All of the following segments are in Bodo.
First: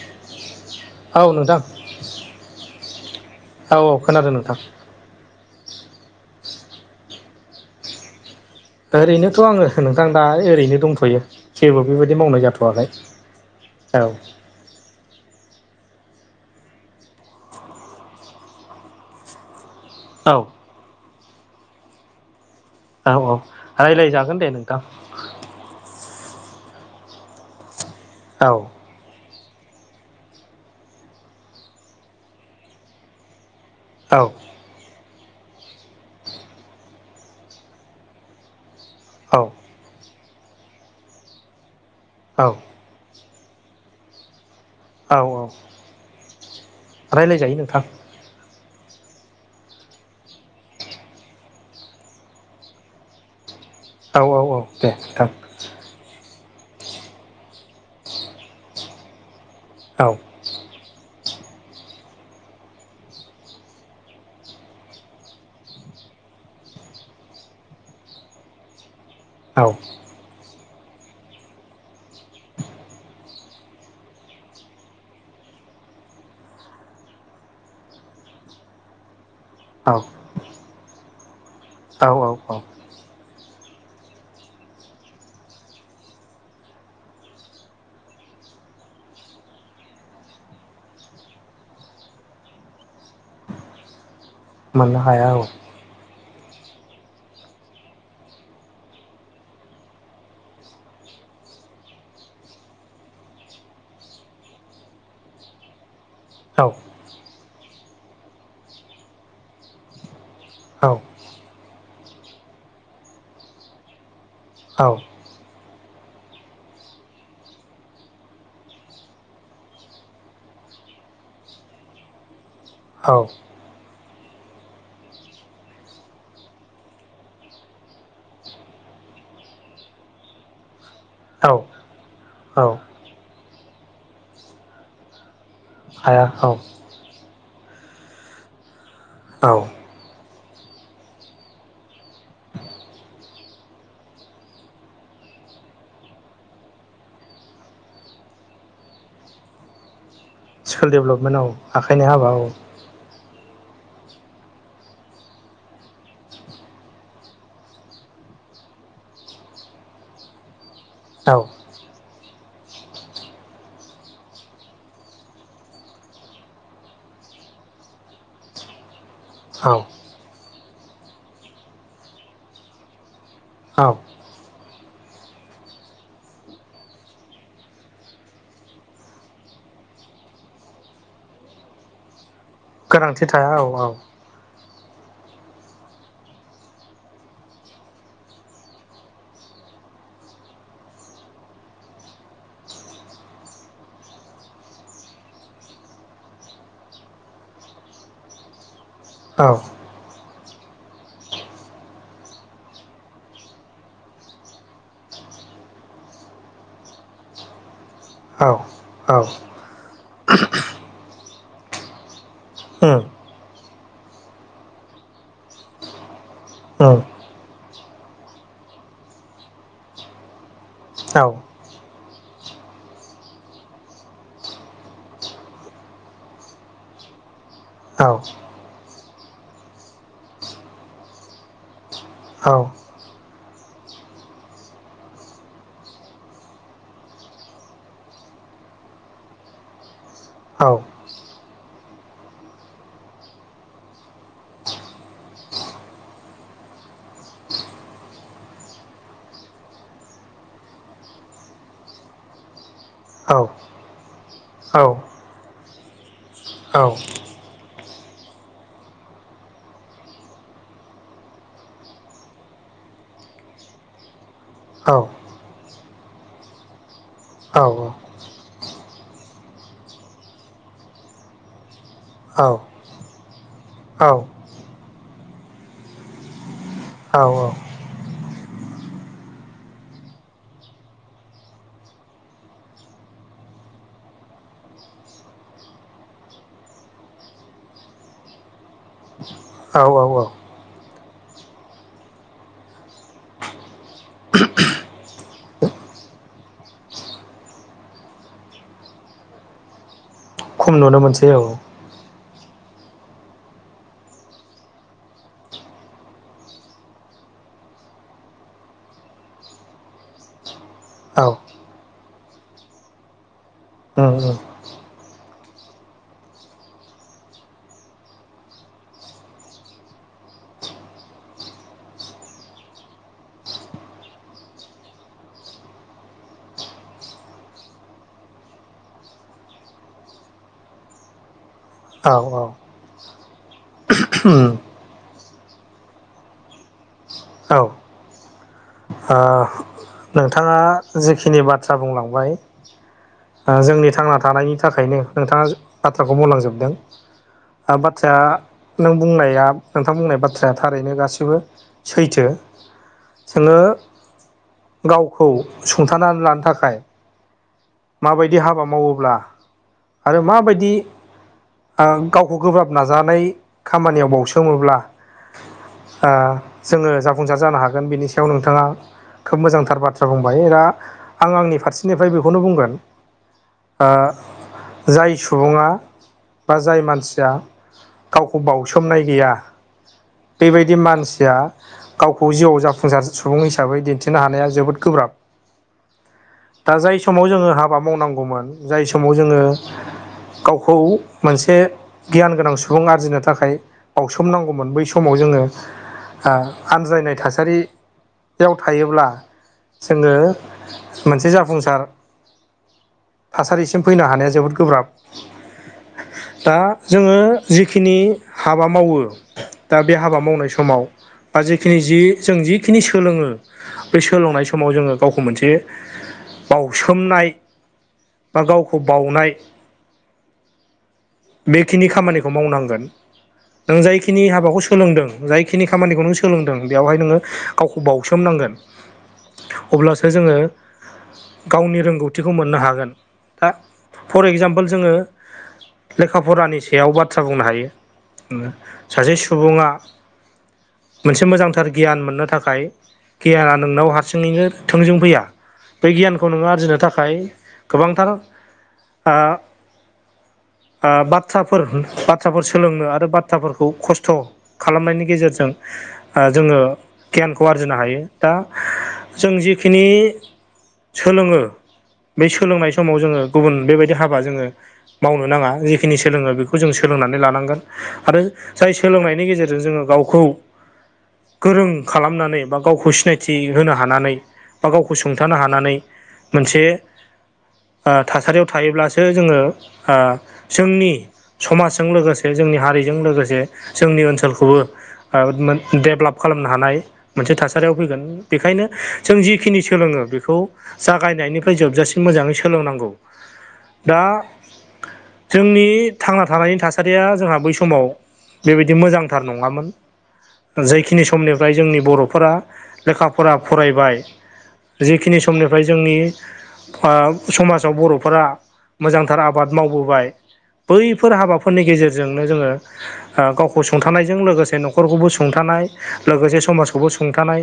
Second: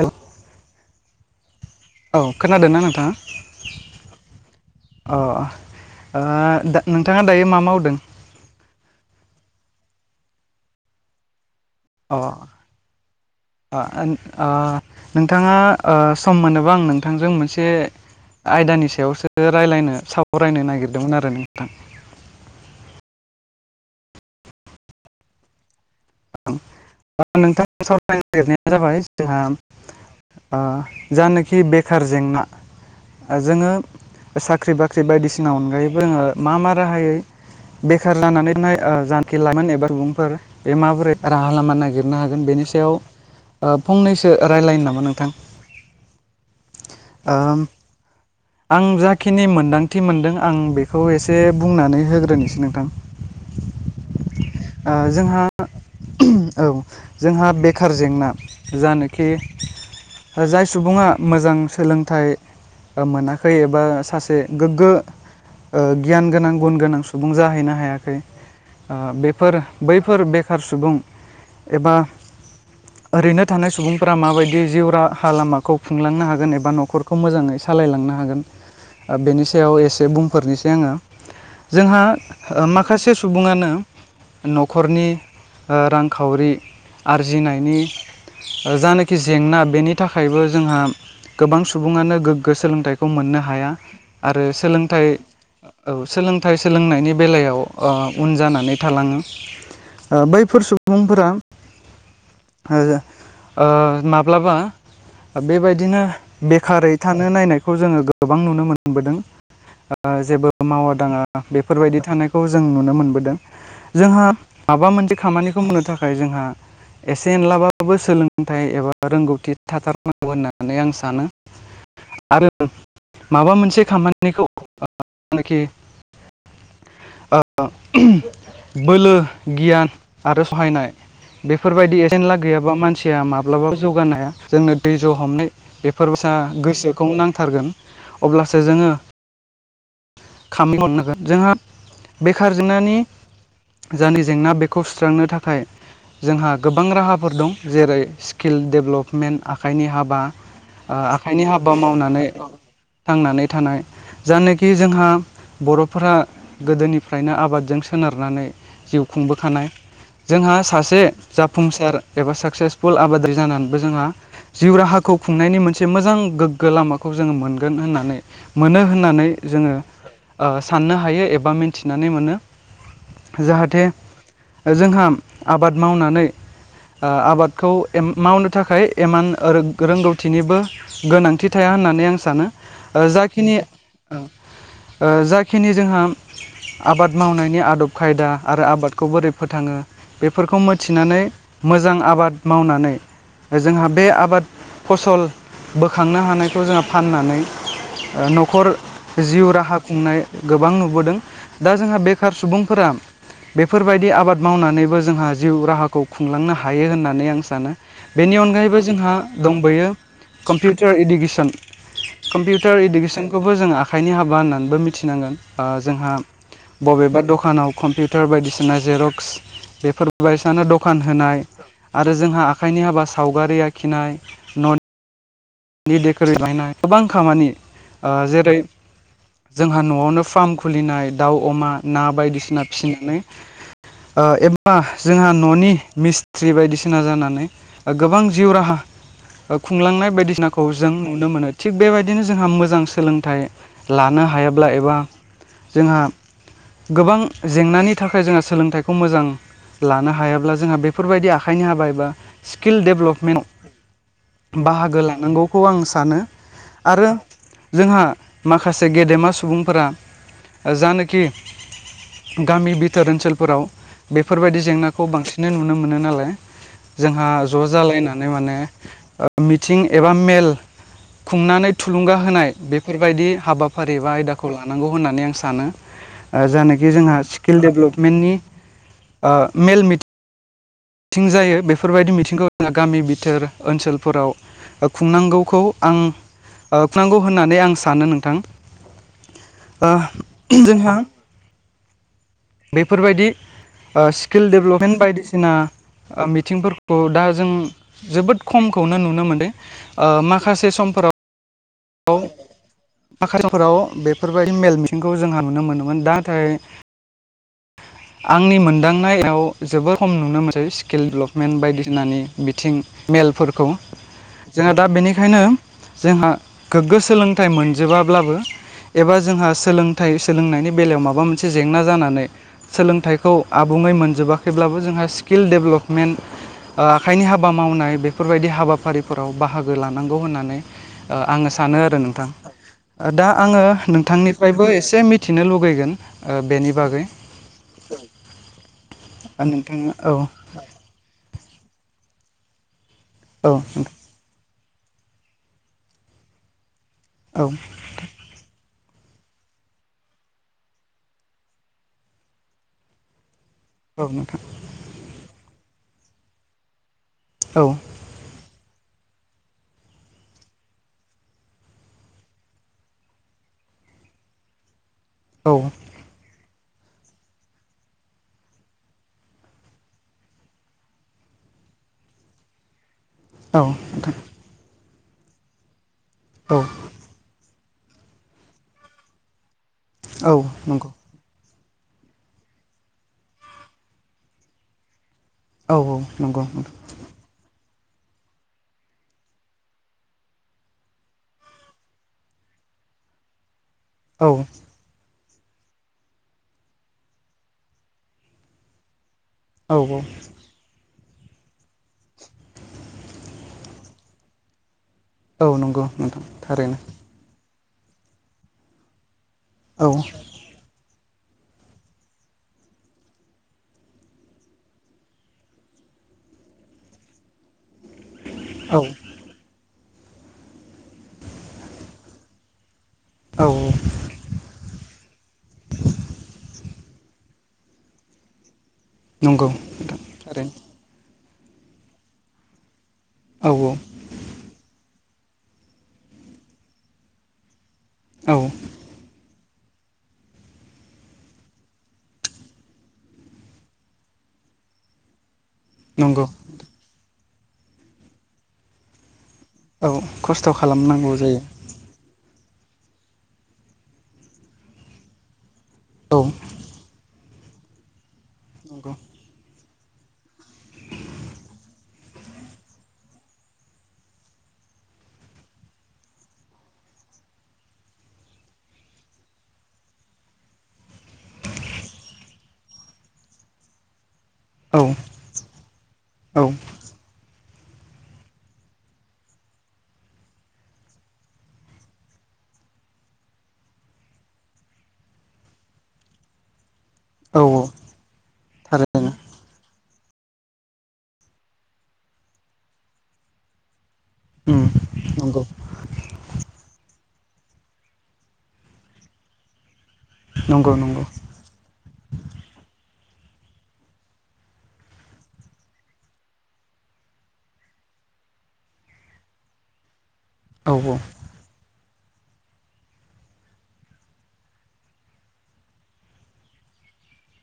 हेलौ औ नोंथां औ खोनादोंना नोंथाङा औ औ खोनादों नोंथां अ नोंथाङा ओ दायो मा मावदों? ओरैनोथ' आङो नोंथां दा ओरैनो दंथ'यो जेबो अ बेबायाददि ओ मावनाय जाथ'वाखै औ ओ नोंथाङा ओ सम मोनोबा आं नोंथांजों मोनसे आयदानि सायावसो राय्लायनो औ सावरायनो नागिरदोंमोन आरो नोंथां औ औ रायज्लाय जागोन दे नोंथां नोंथां ओ सावरायनो औ नागिरनाया जाबाय जोंहा ओ जानाखि बेखार जेंना जोङो औ साख्रि बाख्रि बायदिसिना अनगायैबो जोङो मा मा राहायै बेखार जानानैनाय जानखि औ लाइमोन एबा सुबुंफोर बे माबोरै राहा लामा नागिरनो हागोन औ बेनि सायाव फंनैसो रायज्लायनो नांगौ औ औ रायज्लायजायो आं नोंथां आं जाखिनि मोनदांथि मोनदों आं बेखौ एसे बुंनानै होग्रोनोसै नोंथां औ औ औ दे ओ नोंथां जोंहा औ जोंहा बेखार जेंना जानोखि औ जाय सुबुङा मोजां सोलोंथाइ मोनाखै एबा सासे गोग्गो ओ गियान गोनां गुन गोनां सुबुं जाहैनो हायाखै ओ बेफोर औ बैफोर बेखार सुबुं एबा ओरैनो थानाय सुबुंफोरा माबायदि जिउ राहा लामाखौ खुंलांनो हागोन एबा न'खरखौ मोजाङै सालायलांनो हागोन बेनि सायाव औ एसे बुंफोरनिसै आङो जोंहा औ औ औ माखासे सुबुङानो न'खरनि ओ रांखावरि आरजिनायनि जानाखि जेंना बेनि थाखायबो जोंहा गोबां सुबुङानो गोग्गो सोलोंथाइखौ मोननो हाया आरो मोननो सोलोंथाइ हाया औ औ सोलोंथाइ सोलोंनायनि बेलायाव ओ उन जानानै थालाङो ओ बैफोर सुबुंफोरा ओ माब्लाबा बेबायदिनो औ बेखारै थानो नायनायखौ जोङो गोबां नुनो मोनबोदों ओ जेबो औ मावा दाङा बेफोरबायदि थानायखौ जों नुनो मोनबोदों जोंहा औ माबा मोनसे खामानिखौ मावनो थाखाय जोंहा एसे एनलाबाबो सोलोंथाइ एबा रोंगौथि थाथारनांगौ होननानै आं सानो आरो औ माबा मोनसे खामानिखौ जानखि बोलो गियान आरो सहायनाय औ बेफोरबायदि एजेनला औ गैयाबा मानसिया माब्लाबाबो जौगानो हाया जोंनो दैज' हमनाय हाया बेफोरबोसा औ गोसो खौ नांथारगोन अब्लासो जोङो औ खाम हरनांगोन जोंहा बेखारजेंनानि जानि जेंना बेखौ सुस्रांनो थाखाय जोंहा गोबां राहाफोर दं जेरै स्किल डेभलपमेन्ट आखाइनि हाबा स्किल डेभेलपमेन्ट औ आखाइनि हाबा आखाइनि मावनानै हाबा औ थांनानै थानाय जायानोखि जोंहा बर'फोरा गोदोनिफ्रायनो आबादजों सोनारनानै जिउ खुंबोखानाय जोंहा सासे औ जाफुंसार एबा साक्सेसफुल आबादारि जानानैबो जोंहा जिउ राहाखौ खुंनायनि मोनसे मोजां गोग्गो लामाखौ जोङो मोनगोन होननानै मोनो होननानै औ जोङो ओ साननो हायो एबा मिथिनानै मोनो। जाहाथे औ जोंहा आबाद मावनानै ओ आबादखौ एम मावनो थाखाय इमान ओ रोंगौथिनिबो गोनांथि थाया होननानै आं सानो गोनांथि थाया जाखिनि औ औ जाखिनि जोंहा आबाद मावनायनि आदब खायदा आरो आबादखौ बोरै फोथाङो बेफोरखौ मिथिनानै मोजां आबाद मावनानै जोंहा बे आबाद फसल बोखांनो हानायखौ जोंहा फाननानै न'खर जिउ औ राहा खुंनाय गोबां नुबोदों दा जोंहा बेखार सुबुंफोरा बेफोरबायदि आबाद मावनानैबो जोंहा जिउ राहाखौ खुंलांनो हायो होननानै आं सानो। बेनि औ अनगायैबो औ जोंहा दंबयो कम्पिउटार इडुकेसन कम्पिउटार उम इडुकेसनखौबो जोंङो आखाइनि हाबा होननानैबो मिथिनांगोन जोंहा उम बबेबा दखानाव कम्पिउटार बायदिसिना जेर'क्स बेफोर बायसानो दखान औ होनाय आरो जोंहा आखाइनि हाबा सावगारि आखिनाय नि देखरि बाहायनाय गोबां खामानि औ जेरै जोंहा न'आवनो फार्म खुलिनाय दाउ अमा ना औ बायदिसिना फिसिनानै आं एबा जोंहा न'नि मिस्ट्रि बायदिसिना जानानै गोबां जिउ राहा खुंलांनाय बायदिसिना औ खौ जों नुनो मोनो थिग बेबायदिनो जोंहा मोजां सोलोंथाइ लानो हायाब्ला एबा जोंहा गोबां जेंनानि थाखाय जोंहा सोलोंथाइखौ मोजां लानो हायाब्ला जोंहा बेफोरबायदि आखाइनि हाबा एबा स्किल औ डेभलपमेन्ट बाहागो लानांगौ खौ आं सानो आरो जोंहा माखासे गेदेमा सुबुंफोरा जानोखि गामि बिथोर ओनसोलफोराव बेफोरबायदि जेंनाखौ बांसिनै नुनो मोनो नालाय जोंहा ज' औ जालायनानै माने मिथिं एबा मेल खुंनानै थुलुंगा होनाय बे बेफोरबायदि हाबाफारि एा आयदाखौ लानांगौ होननानै आं सानो जायनाखि जोंहा औ स्किल डेभलपमेन्टनि मेल मि मिथिं जायो बेफोरबायदि मिथिंखौ जोंहा गामि बिथोर ओनसोलफोराव खुंनांगौखौ आं खुंनांगौ होननानै आं सानो नोंथां ओ औ औ जोंहा बेफोरबायदि स्किल डेभलपमेन्ट बायदिसिना मिथिंफोरखौ दा जों जोबोद खमखौनो नुनो मोन्दों माखासे खम नुनो समफोराव मोनसै औ [unintelligible] माखासेफोराव बेफोरबायदि मेल मिथिंखौ जोंहा नुनो मोनोमोन दा नाथाय [inaudible] आंनि मोनदांनायाव जोबोर खम नुनो मोनसै स्किल औ डेभलपमेन्ट बायदिसिनानि बिथिं मेलफोरखौ उम जोंहा दा बेनिखायनो जोंहा गोग्गो सोलोंथाइ मोनजोबाब्लाबो एबा जोंहा सोलोंथाइ सोलोंनायनि बेलायाव माबा मोनसे जेंना जानानै सोलोंथाइखौ आबुङै मोनजोबाखैब्लाबो जोंहा स्किल डेभ्लपमेन्ट ओ आखाइनि हाबा मावनाय बेफोरबायदि हाबाफारिफोराव बाहागो लानांगौ होननानै ओ आङो सानो आरो औ नोंथां उम औ दा आङो नोंथांनिफ्रायबो एसे मिथिनो लुगैगोन ओ बेनि बागै। औ ओ नोंथाङा औ नोंथाङा जिखिनि बाथ्रा बुंलांबाय औ ओ जोंनि थांना थानायनि थाखायनो नोंथाङा बाथ्राखौ बुंलांजोबदों औ बाथ्राया नों बुंनाया नोंथां बुंनाय बाथ्राया थारैनो गासिबो सैथो जोङो औ नोंथां गावखौ सुंथानानै लानो थाखाय औ। माबायदि हाबा मावोब्ला आरो माबायदि ओ गावखौ गोब्राब नाजानाय खामानियाव बावसोमोब्ला औ। आ जोङो जाफुंसार जानो हागोन बिनि सायाव नोंथाङा खोब मोजांथार बाथ्रा बुंबाय रा आं आंनि फारसेनिफ्राय बेखौनो बुंगोन। आ औ जाय सुबुङा बा औ जाय मानसिया गावखौ बाउसोमनाय गैया औ बेबायदि नंगौ मानसिया गावखौ जिउआव जाफुंजार सुबुं हिसाबै दिन्थिनो हानाया जोबोद गोब्राब। औ औ नंगौ दा नोंथां। जाय समाव जोङो हाबा मावनांगौमोन जाय समाव जोङो गावखौ मोनसे गियान गोनां सुबुं आरजिनो थाखाय औ बावसोम नांगौमोन बै समाव जोङो आ आनज्रायनाय थासारियाव थायोब्ला औ जोङो मोनसे जाफुंसार थासारिसिम फैनो हानाया जोबोद गोब्राब। औ नंगौ नोंथां दा थारैनो। जोङो जिखिनि हाबा मावो दा औ बे हाबा मावनाय समाव बा जिखिनि जि जों जिखिनि सोलोङो बे सोलोंनाय समाव जोङो गावखौ मोनसे बावसोमनाय बा औ गावखौ बावउनाय बेखिनि खामानिखौ मावनांगोन। औ नों जाय खिनि हाबाखौ सोलोंदों जायखिनि खामानिखौ नों सोलोंदों बेवहाय नोङो गावखौ बावसोमनांगोन। [inaudible] नंगौ नोंथां अब्लासो जोङो थारैनो गावनि रोंगौथिखौ मोननो हागोन। औ फर एगजामपोल जोङो लेखा फरानि सायाव बाथ्रा बुंनो औ हायो। सासे सुबुङा मोनसे मोजांथार गियान मोननो थाखाय गियान नोंनाव हारसिङैनो थोंजों फैया। बै नंगौ गियानखौ नोङो आरजिनो थाखाय गोबांथार आ औ खस्थ' आ खालामनांगौ जायो बाथ्राफोर बा थ्राफोर सोलोंनो आरो बाथ्राफोरखौ खस्थ' खालामनायनि गेजेरजों औ ओ जोङो गियानखौ आरजिनो हायो। दा [unintelligible] जों जिखिनि सोलोङो बै सोलोंनाय समाव जोङो गुबुन बेबायदि हाबा जोङो मावनो नाङा जेखिनि सोलोङो बेखौ जों सोलोंनानै लानांगोन आरो जाय सोलोंनायनि गेजेरजों जोङो गावखौ गोरों खालामनानै बा गावखौ सिनायथि होनो हानानै बा औ गावखौ सुंथानो हानानै औ मोनसे ओ थासारियाव थायोब्लासो जोङो जोंनि समाजजों लोगोसे जोंनि हारिजों लोगोसे जोंनि ओनसोलखौबो आ मोन डेभलप खालामनो हानाय मोनसे औ थासारियाव फैगोन। बेखायनो थारैनो जों जिखिनि सोलोङो बेखौ जागायनायनि फै जोबजासिम मोजाङै सोलोंनांगौ। दा उम नंगौ जोंनि थांना थानायनि थासारिया जोंहा बै समाव बेबायदि मोजांथार नङामोन। नंगौ नंगौ जैखिनि समनि फ्राय जोंनि बर'फोरा लेखा फ'रा फरायबाय जेखिनि समनिफ्राय जोंनि ओ समाजाव बर'फोरा मोजांथार आबाद मावबोबाय औ बैफोर हाबाफोरनि गेजेरजोंनो जोङो ओ गावखौ सुंथानायजों लोगोसे न'खरखौबो सुंथानाय लोगोसे समाजखौबो सुंथानाय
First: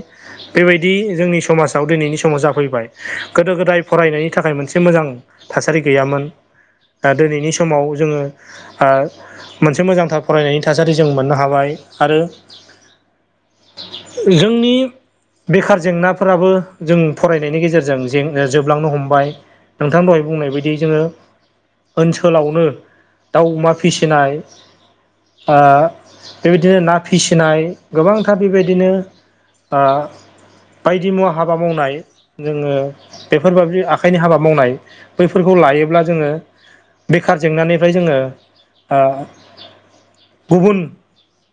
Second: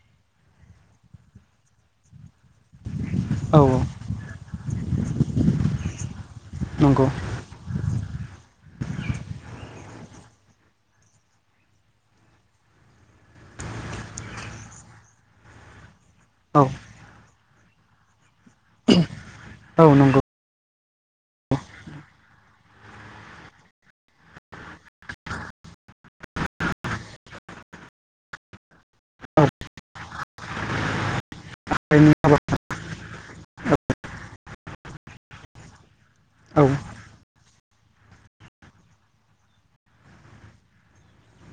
बेबायदि जोंनि समाजाव दिनैनि समाव जाफैबाय गोदो औ गोदाय फरायनायनि थाखाय मोनसे मोजां थासारि गैयामोन नंगौ दा दिनैनि स माव जोङो ओ मोनसे मोजांथार फरायनायनि थासारि जों मोननो हाबाय आरो जोंनि बेखार जेंनाफोराबो औ जों फरायनायनि गेजेरजों जोबलांनो हमबाय औ नोंथां दहाय नंगौ बुंनाय बायदि जोङो ओनसोलावनो दाउ अमा फिसिनाय ओ बेबायदिनो ना फिसिनाय गोबांथार बेबायदिनो औ ओ बायदि मुवा हाबा मावनाय जोङो बेफोरबादि आखाइनि हाबा मावनाय बैफोरखौ लायोब्ला जोङो औ बेखार जेंनानिफ्राय जोङो ओ गुबुन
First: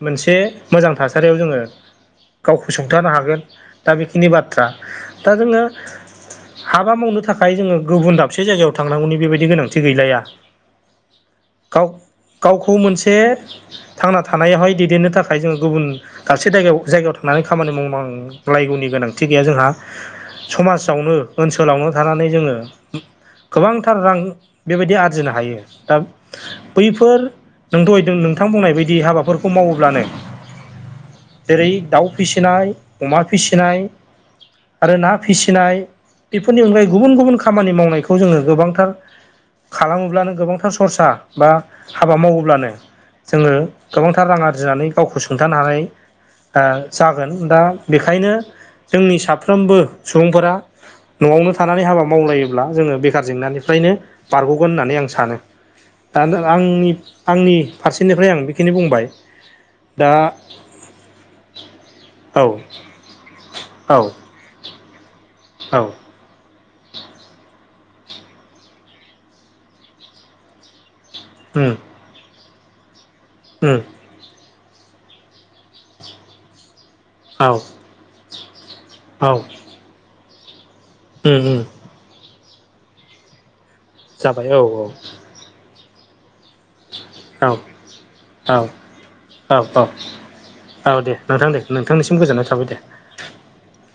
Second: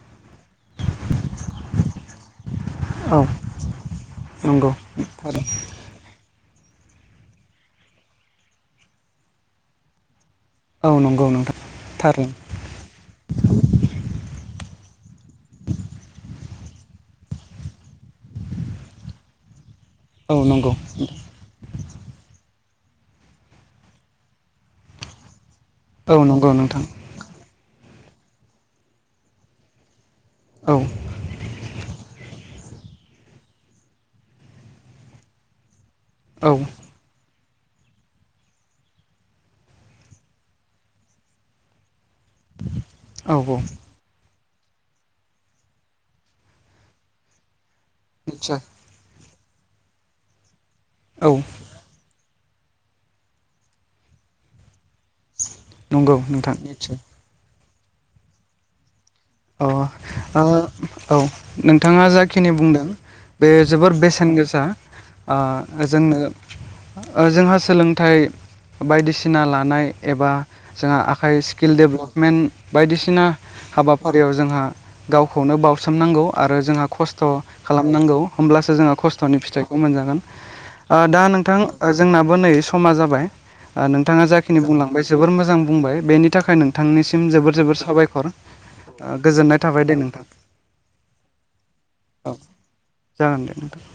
मोनसे मोजां थासारियाव जोङो गावखौ सुंथानो औ हागोन दा बेखिनि बाथ्रा नंगौ दा जोङो हाबा मावनो थाखाय जोङो गुबुन दाबसे जायगायाव थांनांगौनि बेबायदि गोनांथि गैलाया औ नंगौ नोंथां गाव थारैनो गावखौ मोनसे थांना थानायावहाय दैदेननो थाखाय जोङो गुबुन दाबसे जायगायाव जायगायाव थांनानै खामानि मावनां लायगौनि गोनांथि गैया जोंहा औ नंगौ समाजावनो ओनसोलावनो थानानै जोङो गोबांथार रां बेबायदि आरजिनो हायो। दा औ नंगौ नोंथां बैफोर नों दहाय नोंथां बुंनाय बायदि हाबाफोरखौ मावोब्लानो औ जेरै दाउ फिसिनाय अमा फिसिनाय आरो ना फिसिनाय औ बेफोरनि अनगायै गुबुन गुबुन खामानि मावनायखौ जोङो गोबांथार खालामोब्लानो गोबांथार सरसा बा हाबा मावोब्लानो औ जोङो गोबांथार रां आरजिनानै गावखौ सुंथानो हानाय आ जागोन दा बेखायनो निस्सय जोंनि साफ्रोमबो सुबुंफोरा औ न'आवनो थानानै हाबा मावलायोब्ला जोङो बेखार जेंनानिफ्रायनो बारग'गोन होननानै आं सानो। नंगौ द नोंथां आंनि निस्सय आंनि फारसेनिफ्राय आं बेखिनि बुंबाय। अ दा ओ औ नोंथाङा औ जाखिनि बुंदों बे जोबोर औ बेसेन गोसा ओ औ जोंनो ओ जोंहा सोलोंथाइ बायदिसिना लानाय एबा जोंहा आखाइ स्किल उम जोंडेभेलपमेन्ट बायदिसिना उम हाबा याव जोंहा गावखौनो बावसोमनांगौ आरो जोंहा खस्थ' औ थ' खालामनांगौ होमब्लासो जोङो औ खस्थ'नि फिथाइखौ मोनजागोन ओ दा उम नोंथां उम ओ जोंनाबो नै समा जाबाय ओ नोंथाङा जाबाय औ जाखिनि बुंलांबाय जोबोर मोजां बुंबाय बेनि थाखाय नों थांनिसिम औ जोबोर जोबोर साबायखर। औ ओ गोजोननाय औ थाबाय औ दे नोंथां औ दे नोंथां दे नोंथांनिसिम औ गोजोननाय थाबाय दे। जागोन दे नोंथां।